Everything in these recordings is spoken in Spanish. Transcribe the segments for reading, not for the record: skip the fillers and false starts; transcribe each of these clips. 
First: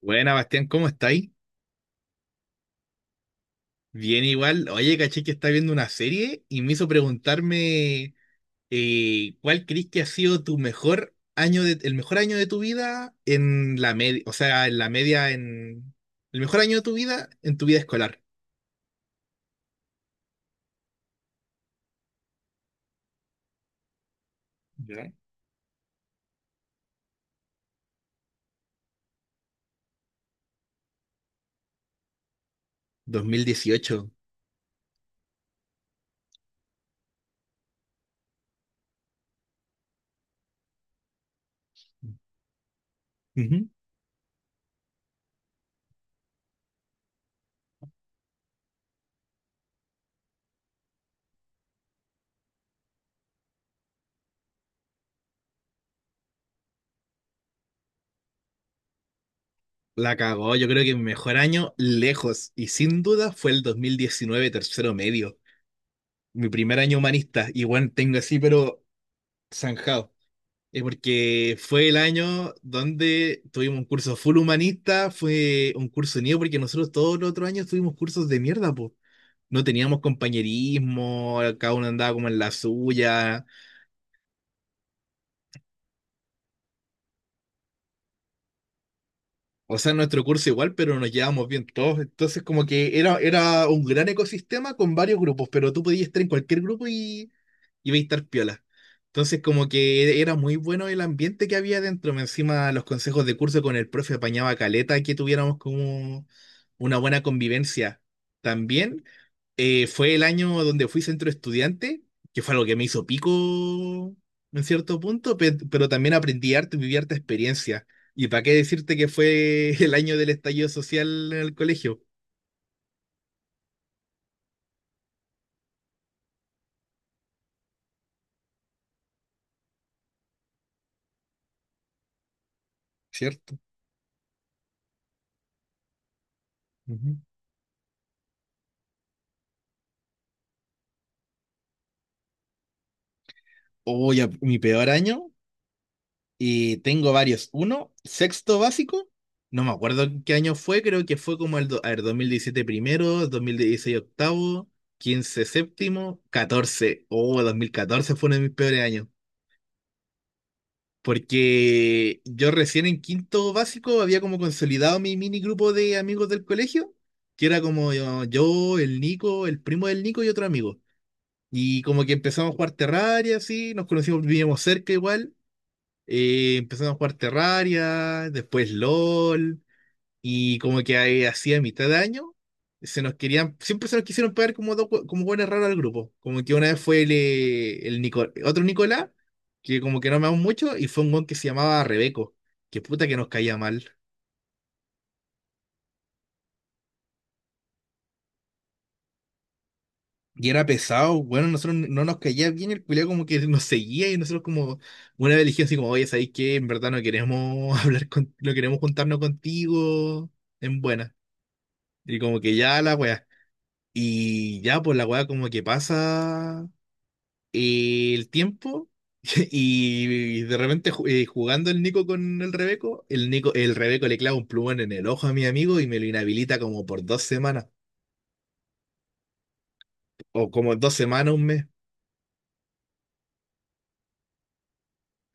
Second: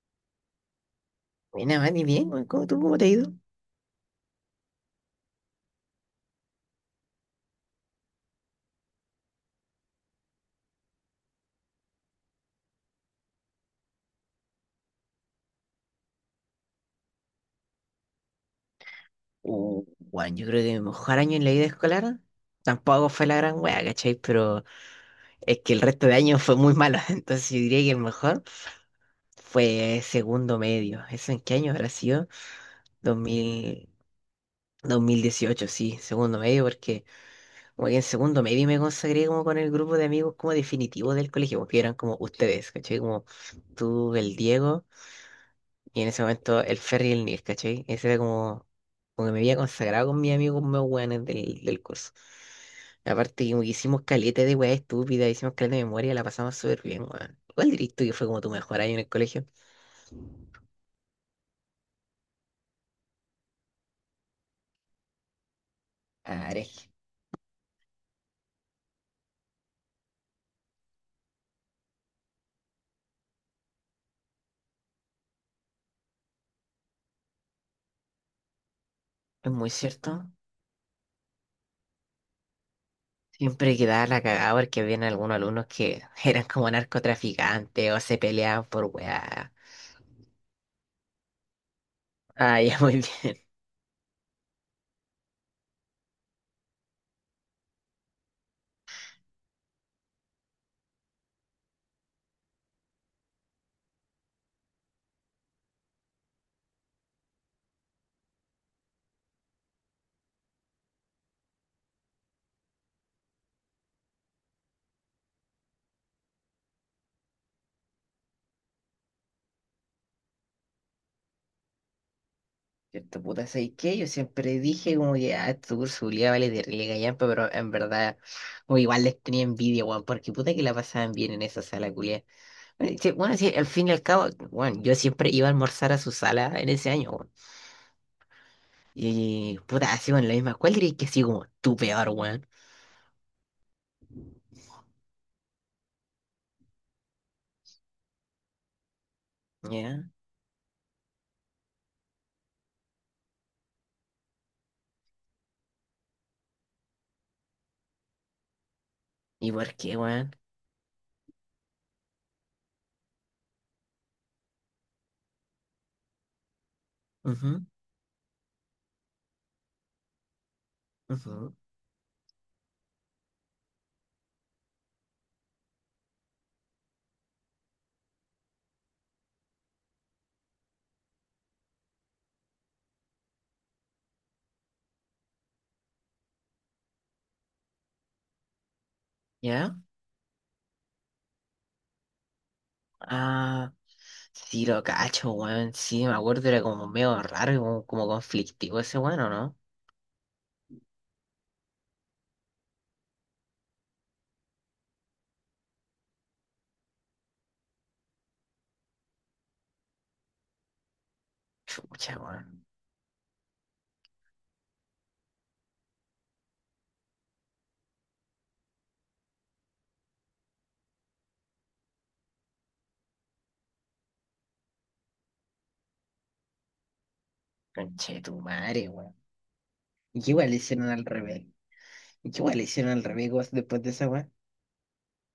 Buena, Bastián, ¿cómo estáis? Buena, Mati, bien, weón. ¿Cómo, tú, cómo te ha ido? Bien igual. Oye, caché que está viendo una serie y me hizo preguntarme ¿cuál crees que ha sido tu mejor año el mejor año de tu vida en la media? O sea, en la media en el mejor año de tu vida en tu vida escolar? Uh, Weón, yo creo que mi mejor año en la vida escolar tampoco fue la gran wea, ¿cachai? Pero ¿Ya? es que el resto de años fue muy malo, entonces yo diría que el mejor fue segundo medio. ¿Eso en qué año habrá sido? 2000, 2018. 2018, sí, segundo medio, porque como que en segundo medio me consagré como con el grupo de amigos como definitivo del colegio, porque eran como ustedes, ¿cachai? Como Ujú. tú, el Diego. Y en ese momento el ferry y el Nil, ¿cachai? Ese era como, como que me había consagrado con mis amigos más weones del curso. Aparte, como que hicimos caleta de weas estúpidas, hicimos caleta de memoria, la pasamos súper bien, weón. ¿Cuál dirías tú que fue como tu mejor año en el colegio? La cagó, yo creo que mi mejor año lejos y sin duda fue el 2019, tercero medio, mi Ah, primer eres- año humanista, y bueno, tengo así pero zanjado. Porque fue el año donde tuvimos un curso full humanista, fue un curso unido, porque nosotros todos los otros años tuvimos cursos de mierda, pues. Es No muy teníamos cierto. compañerismo, cada uno andaba como en la suya. Siempre quedaba la cagada porque habían algunos alumnos que eran como narcotraficantes o se peleaban por weá. O sea, en nuestro curso igual, pero nos llevábamos bien todos. Entonces, Ah, como ya muy bien. era un gran ecosistema con varios grupos, pero tú podías estar en cualquier grupo y veis estar piola. Entonces, como que era muy bueno el ambiente que había dentro. Más encima, los consejos de curso con el profe apañaba caleta que tuviéramos como una buena convivencia. También fue el año donde fui centro estudiante, que fue algo que me hizo pico en cierto punto, pero también aprendí arte y viví harta experiencia. ¿Y para qué decirte que fue el año del estallido social en el colegio? Cierto, puta, ¿sabes qué? Yo siempre dije como que, ah, estos cursos culiados vale de relega gallampa, pero en verdad, o igual les tenía envidia, weón, porque puta que la pasaban bien en esa sala culiada. Bueno, sí, bueno, sí, ¿Cierto? al fin y al cabo, bueno, yo siempre iba a almorzar a su sala en ese año, Ujú. weón. Y, puta, así, bueno, la misma, ¿cuál dirías que así como tu peor, weón? Oh, ya, mi peor año, y tengo varios. Uno, sexto básico, no me acuerdo ¿Ya? en qué año fue, creo que fue como el a ver, 2017 primero, 2016 octavo, 15 séptimo, catorce. Oh, 2014 fue uno de mis peores años. ¿Y por qué, weón? Porque yo recién en quinto básico había como consolidado mi mini grupo de amigos del colegio, que Ujú, era como yo, el Nico, el primo del Nico y otro amigo. ujú. Y como que empezamos a jugar Terraria, así, nos conocimos, vivíamos cerca igual. Empezamos a jugar Terraria, después LOL, y como que ahí, así a mitad de año, siempre se nos quisieron pagar como dos, como buenas raras al grupo. Como que una vez fue otro Nicolás, ¿Ya? que como que no amamos mucho, y fue un weón que se llamaba Rebeco, que puta que nos caía Ah, mal. sí lo cacho, weón, sí, me acuerdo, era como medio raro, y como, como conflictivo ese weón, ¿o no? Y era pesado, bueno, nosotros no nos caía bien, el culiao como que nos seguía y nosotros como una vez le dijimos así como, oye, ¿sabéis qué? En verdad no queremos no queremos juntarnos contigo en buena. Chucha, Y como que weón. ya la weá. Y ya, pues la weá como que pasa el tiempo y, de repente jugando el Nico con el Rebeco, el Rebeco le clava un plumón en el ojo a mi amigo y me lo inhabilita como por dos semanas, Conche tu madre, weón. ¿Y qué igual o le como hicieron dos al semanas, un revés? mes. ¿Y qué igual le hicieron al revés, weón, después de esa weón?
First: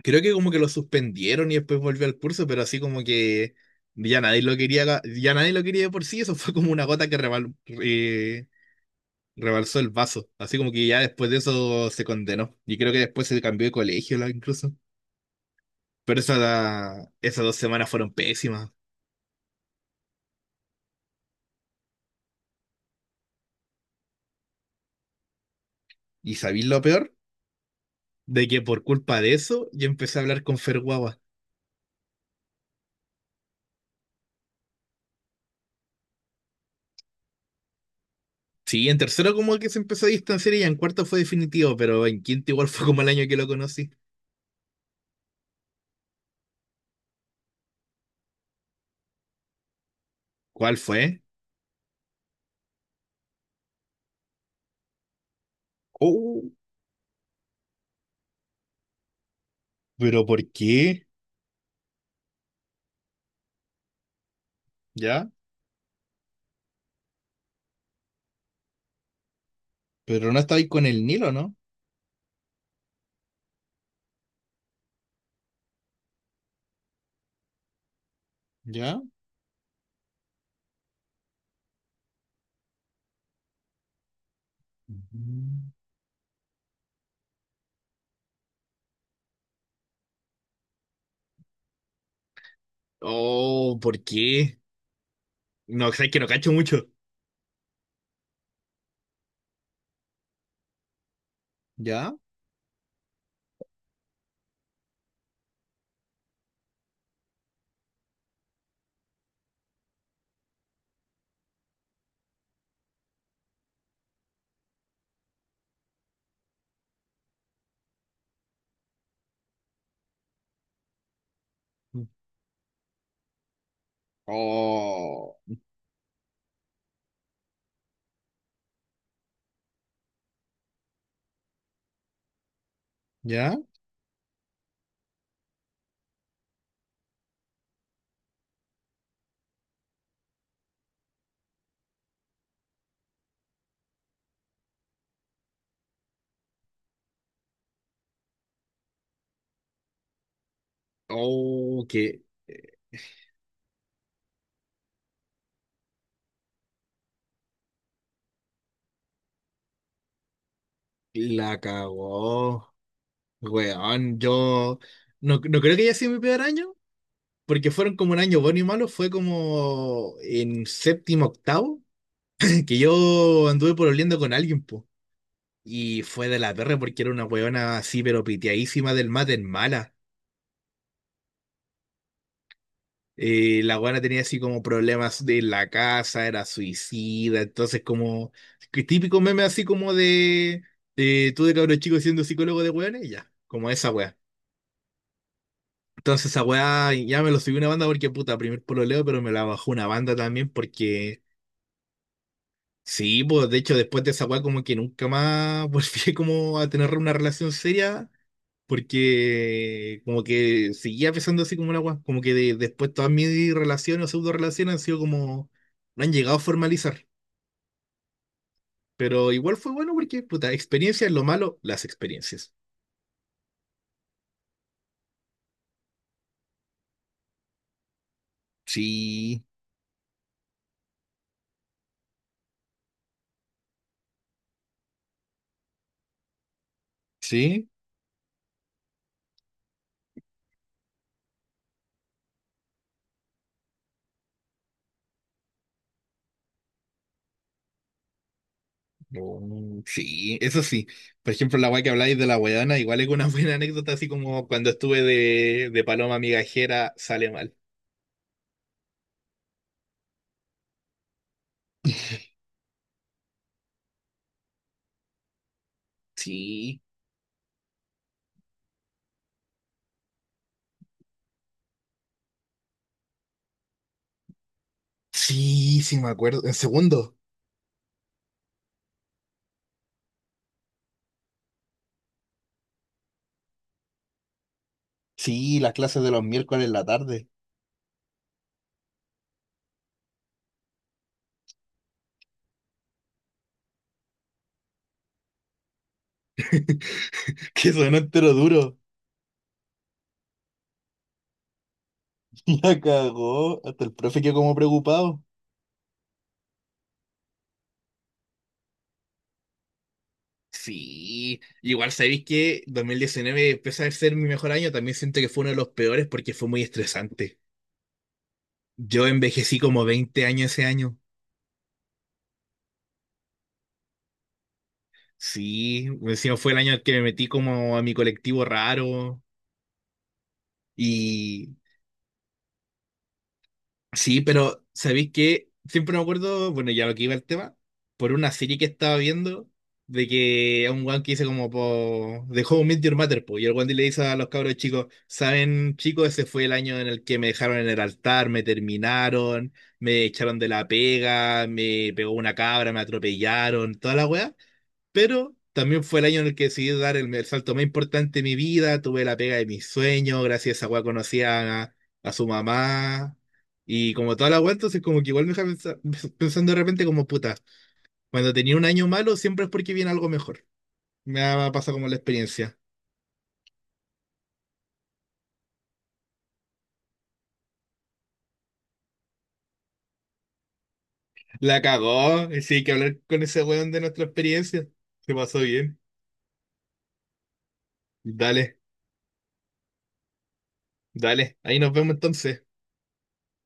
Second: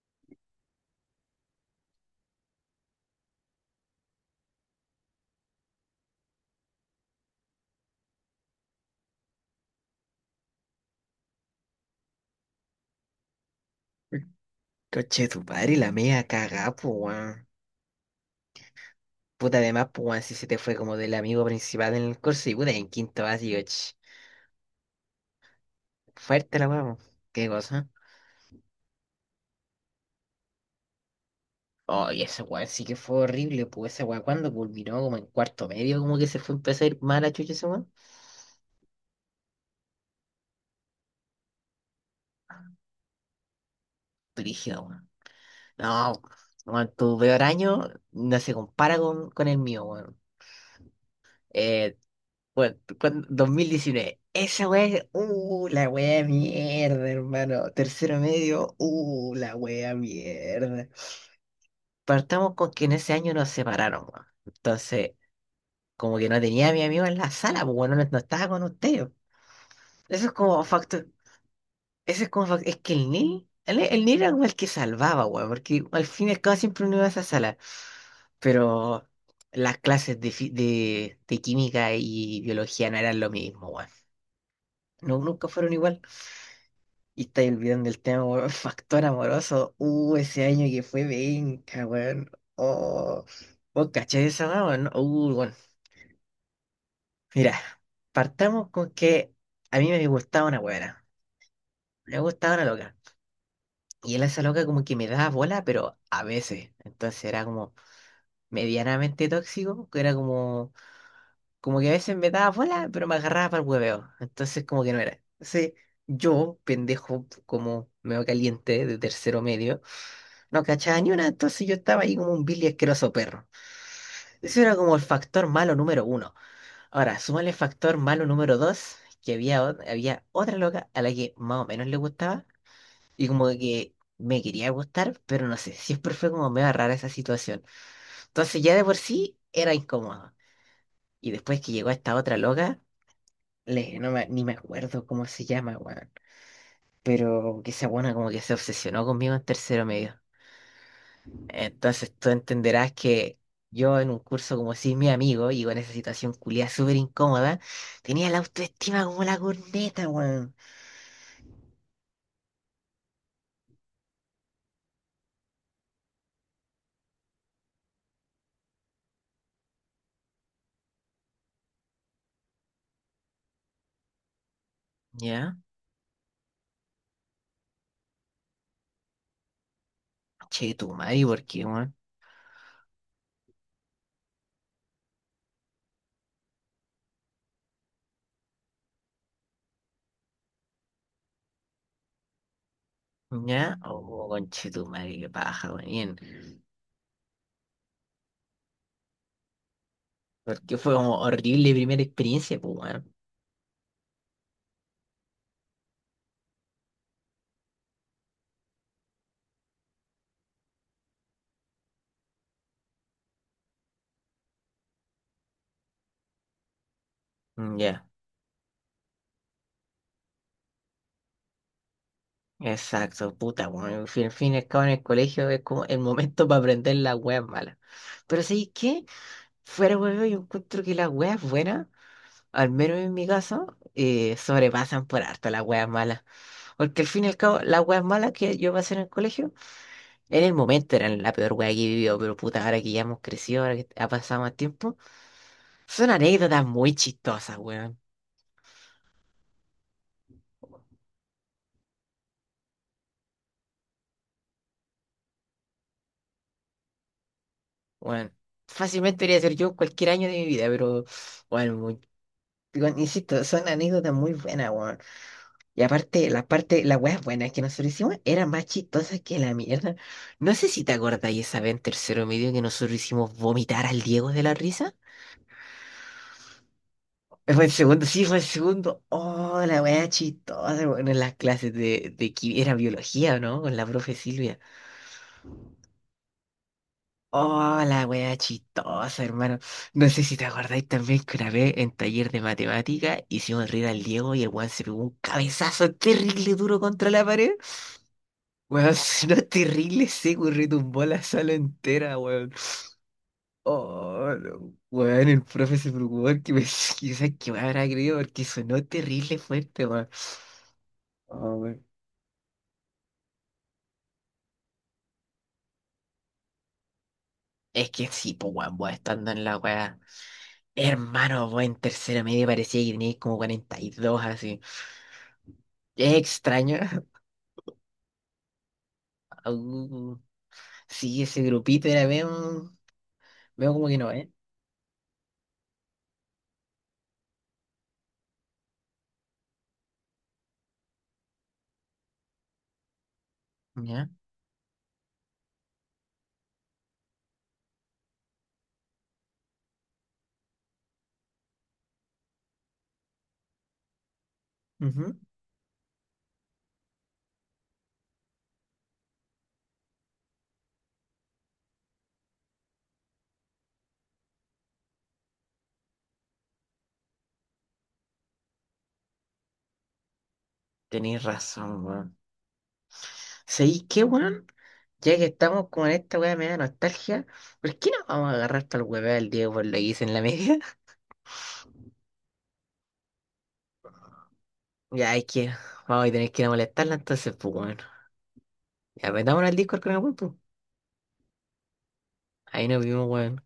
Creo que como que lo suspendieron y después volvió al curso, pero así como que ya nadie lo quería, de por sí. Eso fue como una gota que rebalsó el vaso. Así como que ya después de eso se condenó. Y creo que después se cambió de colegio incluso. Conche tu madre, la Pero media cagá, po, weón. esas dos semanas fueron pésimas. Puta, además, po, weón, si se te fue como del amigo principal en el curso y puta, en quinto básico, ch. ¿Y Fuerte sabéis la lo weón. peor? ¿Qué cosa? De que por culpa de eso yo empecé a hablar con Ferguaba. Oh, y esa weón sí que fue horrible, pues esa weón cuando culminó como en cuarto medio, como que se fue empezó a ir mal a chucha esa weón. Sí, en tercero como que se empezó a distanciar y ya en cuarto fue definitivo, pero en quinto igual fue como el año que lo conocí. Brígida, weón. No, weón, tu peor año no se compara con el mío, weón. ¿Cuál fue? Eh, Bueno, dos mil diecinueve. Esa wea, la wea Oh, mierda, hermano. Tercero medio, la wea ¿pero por mierda. qué? Partamos con que en ese año nos separaron, weón. Entonces, ¿Ya? como que no tenía a mi amigo en la sala, pues bueno, no, no estaba con ustedes. Eso es Pero no como estáis con el factor. Nilo, ¿no? Eso es como fac- Es que el Nil, el Nil era como el que salvaba, weón, porque al fin y al cabo siempre uno iba a esa sala. ¿Ya? Pero las clases de química y biología no eran lo mismo, weón. No, nunca Mm. fueron igual. Y estáis olvidando el tema, weón, factor amoroso. Ese año que fue venga, weón. Oh, Oh, vos ¿por cachai esa qué? weá, weón. Bueno. No, sabes que no cacho mucho. Mira, partamos con que a mí me gustaba una weona. ¿Ya? Me gustaba una loca. Y él, a esa loca, como que me daba bola, pero a veces. Entonces era como, medianamente tóxico, que era como, como que a veces me daba bola, pero me agarraba para el hueveo. Entonces, como que no era. Entonces, yo, pendejo, como medio caliente de tercero medio, no cachaba ni una, entonces yo estaba ahí como un vil y asqueroso perro. Eso era como el Oh, factor malo número uno. Ahora, súmale el factor malo número dos, que había otra loca a la que más o menos le gustaba, y como ¿ya? que me quería gustar, pero no sé, siempre fue como medio rara esa situación. Entonces, ya de por sí era incómodo. Y después que llegó esta otra loca, le, no me- ni me acuerdo cómo se llama, weón. Pero que esa buena como que se obsesionó conmigo en tercero medio. Oh, Entonces que tú entenderás que yo en un curso como si mi amigo, y en esa situación culiada súper incómoda, tenía la autoestima como la corneta, weón. la cagó. Weón, yo no creo que haya sido mi peor año, porque fueron como un año bueno y malo, fue como en séptimo, octavo, que yo anduve pololeando con alguien, po. ¿Ya? Y fue de la perra porque era una weona así, pero piteadísima del mate en mala. Che, tu madre, ¿por qué, weón? La weona tenía así como problemas de la casa, era suicida, entonces como que típico meme así como de tú de cabro chico siendo psicólogo de weones, ya, como ¿Ya? esa. Oh, conche tu madre, qué paja, weón. Bien. Entonces esa weá ya me lo subió una banda porque puta, primer pololeo, pero me la bajó una banda también Porque fue como porque horrible primera experiencia, pues, weón. sí, pues de hecho después de esa weá como que nunca más volví como a tener una relación seria porque como que seguía pensando así como una weá, como que después todas mis relaciones o pseudo relaciones han sido como, no han llegado a formalizar, Ya. pero igual fue bueno porque puta, experiencias, lo malo, las experiencias. Exacto, puta, bueno, al fin y al cabo en el colegio es como el momento para aprender las weas malas. Pero ¿sabes qué? Sí, Fuera huevo, yo encuentro que las weas buenas, al menos en mi caso, sobrepasan por harto las weas malas. Porque al fin y al cabo, sí, las weas malas que yo pasé en el colegio, en el momento eran la peor wea que he vivido, pero puta, ahora que ya hemos crecido, ahora que ha pasado más tiempo, son anécdotas muy chistosas, weón. Mm. Sí, eso sí. Por ejemplo, la weá que habláis de la weona, igual es una buena anécdota, así como cuando estuve de paloma migajera, sale mal. Weón, fácilmente podría ser yo en cualquier año de mi vida, pero bueno. Igual, insisto, son anécdotas muy buenas, weón. Y aparte, Sí, las weas buenas que nosotros hicimos eran más chistosas que la mierda. No sé si te acordáis esa vez en tercero medio que nosotros hicimos vomitar al Diego de la risa. Sí, me acuerdo. En segundo. Fue el segundo, sí, fue el segundo. Oh, la wea chistosa, weón, en las clases de era biología, ¿o no? Con la profe Silvia. Sí, las clases de los miércoles en la tarde. Oh, la wea chistosa, hermano. No sé si te acordáis también que una vez en taller de matemática hicimos reír al Diego y el weón se pegó un cabezazo terrible duro contra la pared. Que sonó entero duro. Weón, si no es terrible seco y retumbó la sala entera, weón. La cagó. Hasta el profe Oh, quedó como no. preocupado. Weón, el profe se preocupó que me quizás que me habrá creído porque sonó terrible fuerte, weón. Sí, Oh, weón. igual sabéis que 2019 pese a ser mi mejor año, también siento que fue uno de los peores porque fue muy estresante. Es que sí, pues weón, vos Yo estando en la envejecí como weá. 20 años ese año. Hermano, vos en tercera media parecía que tenías como 42 así. Sí, Es encima fue el año extraño. en que me metí como a mi colectivo raro. Uh, sí, ese Y grupito era medio, medio como que no, sí, ¿eh? pero ¿sabéis qué? Siempre me acuerdo, bueno, ya lo que iba el tema, por una serie que estaba viendo, de que a un guan que dice como, po, de How I Met Your Mother, po, y el guan le dice Ya. a los cabros chicos, ¿saben, chicos? Ese fue el año en el que me dejaron en el altar, me terminaron, me echaron de la pega, me pegó una cabra, me atropellaron, toda la wea. Ujú. Pero también fue el año en el que decidí dar el salto más importante de mi vida. Tuve la pega de mis sueños. Gracias a esa weá conocí a su mamá. Y como toda la weá, entonces como que igual me deja pensando de repente como puta. Cuando tenía un año malo, siempre es porque viene algo mejor. Tenéis Me ha pasado razón, como la weón. experiencia. ¿Sabéis qué, weón? Ya que estamos con esta weá me nostalgia, ¿por qué no vamos a agarrar para el hueveo del Diego por lo que hice en la media? La cagó. Sí, hay que hablar con ese weón de nuestra experiencia. Se Ya es pasó que bien. vamos a tener que ir a molestarla entonces, pues bueno. Dale, Ya metámonos al Discord con el weón, pues. dale. Ahí nos vemos entonces. Ahí nos vimos, weón.